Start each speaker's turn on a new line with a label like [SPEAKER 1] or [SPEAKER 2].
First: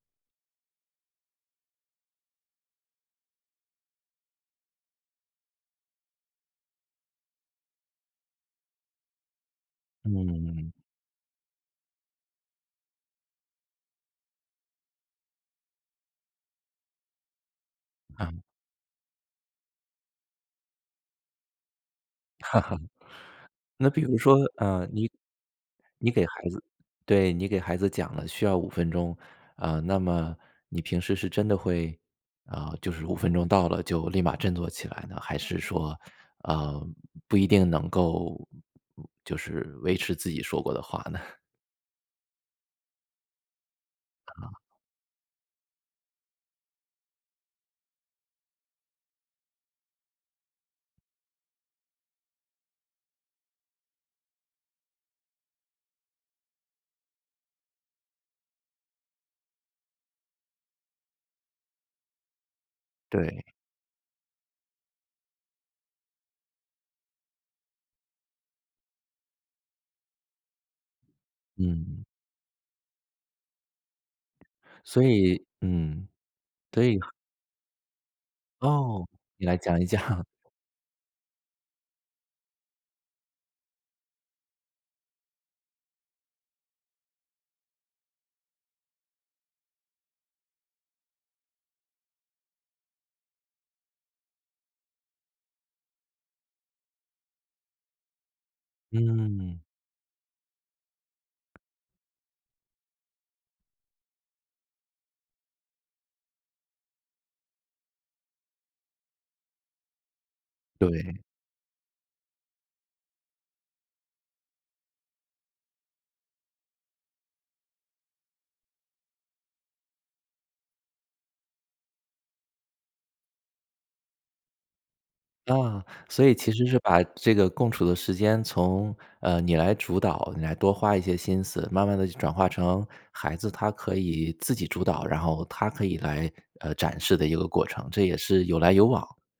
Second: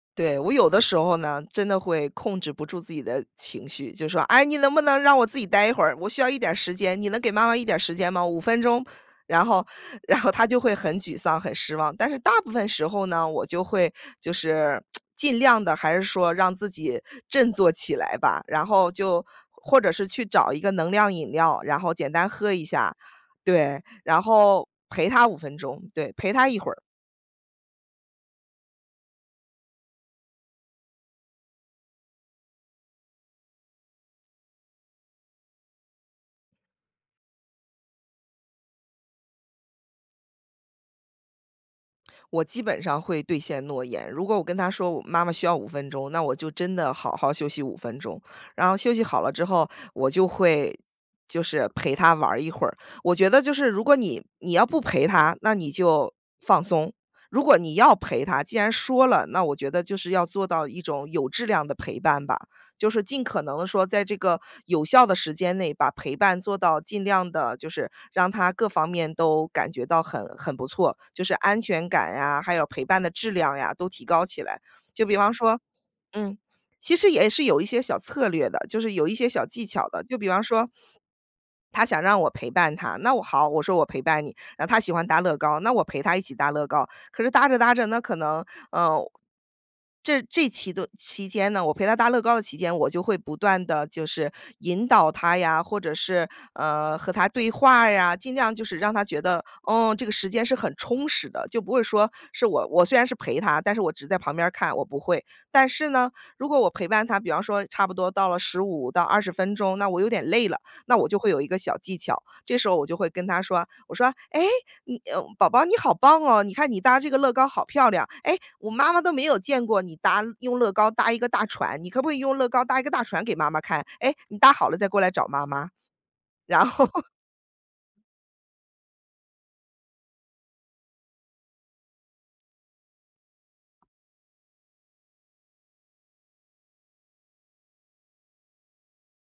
[SPEAKER 1] 对，我有的时候呢，真的会控制不住自己的情绪就说：“哎你能不能让我自己呆一会儿，我需要一点儿时间，你能给妈妈一点儿时间吗？5分钟。“然后然后，她就
[SPEAKER 2] 嗯。
[SPEAKER 1] 会很沮丧、很失望，但是大部分时候呢，我就会，就是，尽量地还是说让自己振作起来吧，
[SPEAKER 2] 啊。
[SPEAKER 1] 然后就或者是去找一个能量饮料，然后简单喝一 下。对，
[SPEAKER 2] 那比如
[SPEAKER 1] 然
[SPEAKER 2] 说，
[SPEAKER 1] 后
[SPEAKER 2] 呃，
[SPEAKER 1] 陪
[SPEAKER 2] 你
[SPEAKER 1] 她5分钟，
[SPEAKER 2] 你
[SPEAKER 1] 对，
[SPEAKER 2] 给
[SPEAKER 1] 陪
[SPEAKER 2] 孩
[SPEAKER 1] 她一
[SPEAKER 2] 子
[SPEAKER 1] 会儿。
[SPEAKER 2] 对，你给孩子讲了需要5分钟，啊，那么，你平时是真的会，啊，就是5分钟到了就立马振作起来呢？还是说，呃，不一定能够，就是，维持自己说过的话呢？
[SPEAKER 1] 我基本上会兑现诺言，如果我
[SPEAKER 2] 啊。
[SPEAKER 1] 跟她说：“妈妈需要5分钟”，那我就真的好好休息5分钟，然后休息好了之后，我就会，就是，陪她玩一会儿。我觉得就是如果你你要不陪她，那你就放松，如果你要陪她，既然说了，那我觉得就是要做到一种有质量的陪伴吧。就是尽
[SPEAKER 2] 对。
[SPEAKER 1] 可能地说在这个有效的时间内把陪伴做到尽量地就是，让她各方面都感觉到很很不错，就是安全
[SPEAKER 2] 嗯。
[SPEAKER 1] 感呀，还有陪伴的质量呀都提高起来。
[SPEAKER 2] 所
[SPEAKER 1] 就比方
[SPEAKER 2] 以
[SPEAKER 1] 说
[SPEAKER 2] 嗯。
[SPEAKER 1] 嗯，
[SPEAKER 2] 所
[SPEAKER 1] 其
[SPEAKER 2] 以
[SPEAKER 1] 实也是有一些小策略的，就是
[SPEAKER 2] 哦，
[SPEAKER 1] 有一些
[SPEAKER 2] 你
[SPEAKER 1] 小
[SPEAKER 2] 来
[SPEAKER 1] 技
[SPEAKER 2] 讲一
[SPEAKER 1] 巧
[SPEAKER 2] 讲。
[SPEAKER 1] 的，就 比方说她想让我陪伴她，那我好，我说：“我陪伴你。”然后她喜欢搭乐高，那我陪她一起搭乐高。可是搭着搭着呢，可能，呃，这这期顿期间呢，我陪她搭乐高的期间，我就会不断地就是引导她呀，或者是，呃和她对话儿呀，尽量就是让她觉得，
[SPEAKER 2] 嗯。
[SPEAKER 1] 嗯这个时间是很充实的。就不会说是我我虽然是陪她，但是我只是在旁边儿看，我不会。但是呢，如果我陪伴她比方说差不多到了15到20分钟，那我有点累了，那我就
[SPEAKER 2] 对。
[SPEAKER 1] 会有一个小技巧，这时候我就会跟她说，我说：“哎，嗯哎，宝宝你好棒哦！你看你搭这个乐高好漂亮。哎，妈妈都没有见过你搭用乐高搭一个大船。你可不可以用乐高搭一个大船给妈妈看？哎，你搭好了再过来找妈妈。”
[SPEAKER 2] 啊，所以其实
[SPEAKER 1] 然
[SPEAKER 2] 是
[SPEAKER 1] 后
[SPEAKER 2] 把 这个共处的时间，从，嗯，你来主导，你来多花一些心思，慢慢地就转化成，孩子她可以自己主导，然后她可以来，呃，展示的一个过程，这也是有来有往。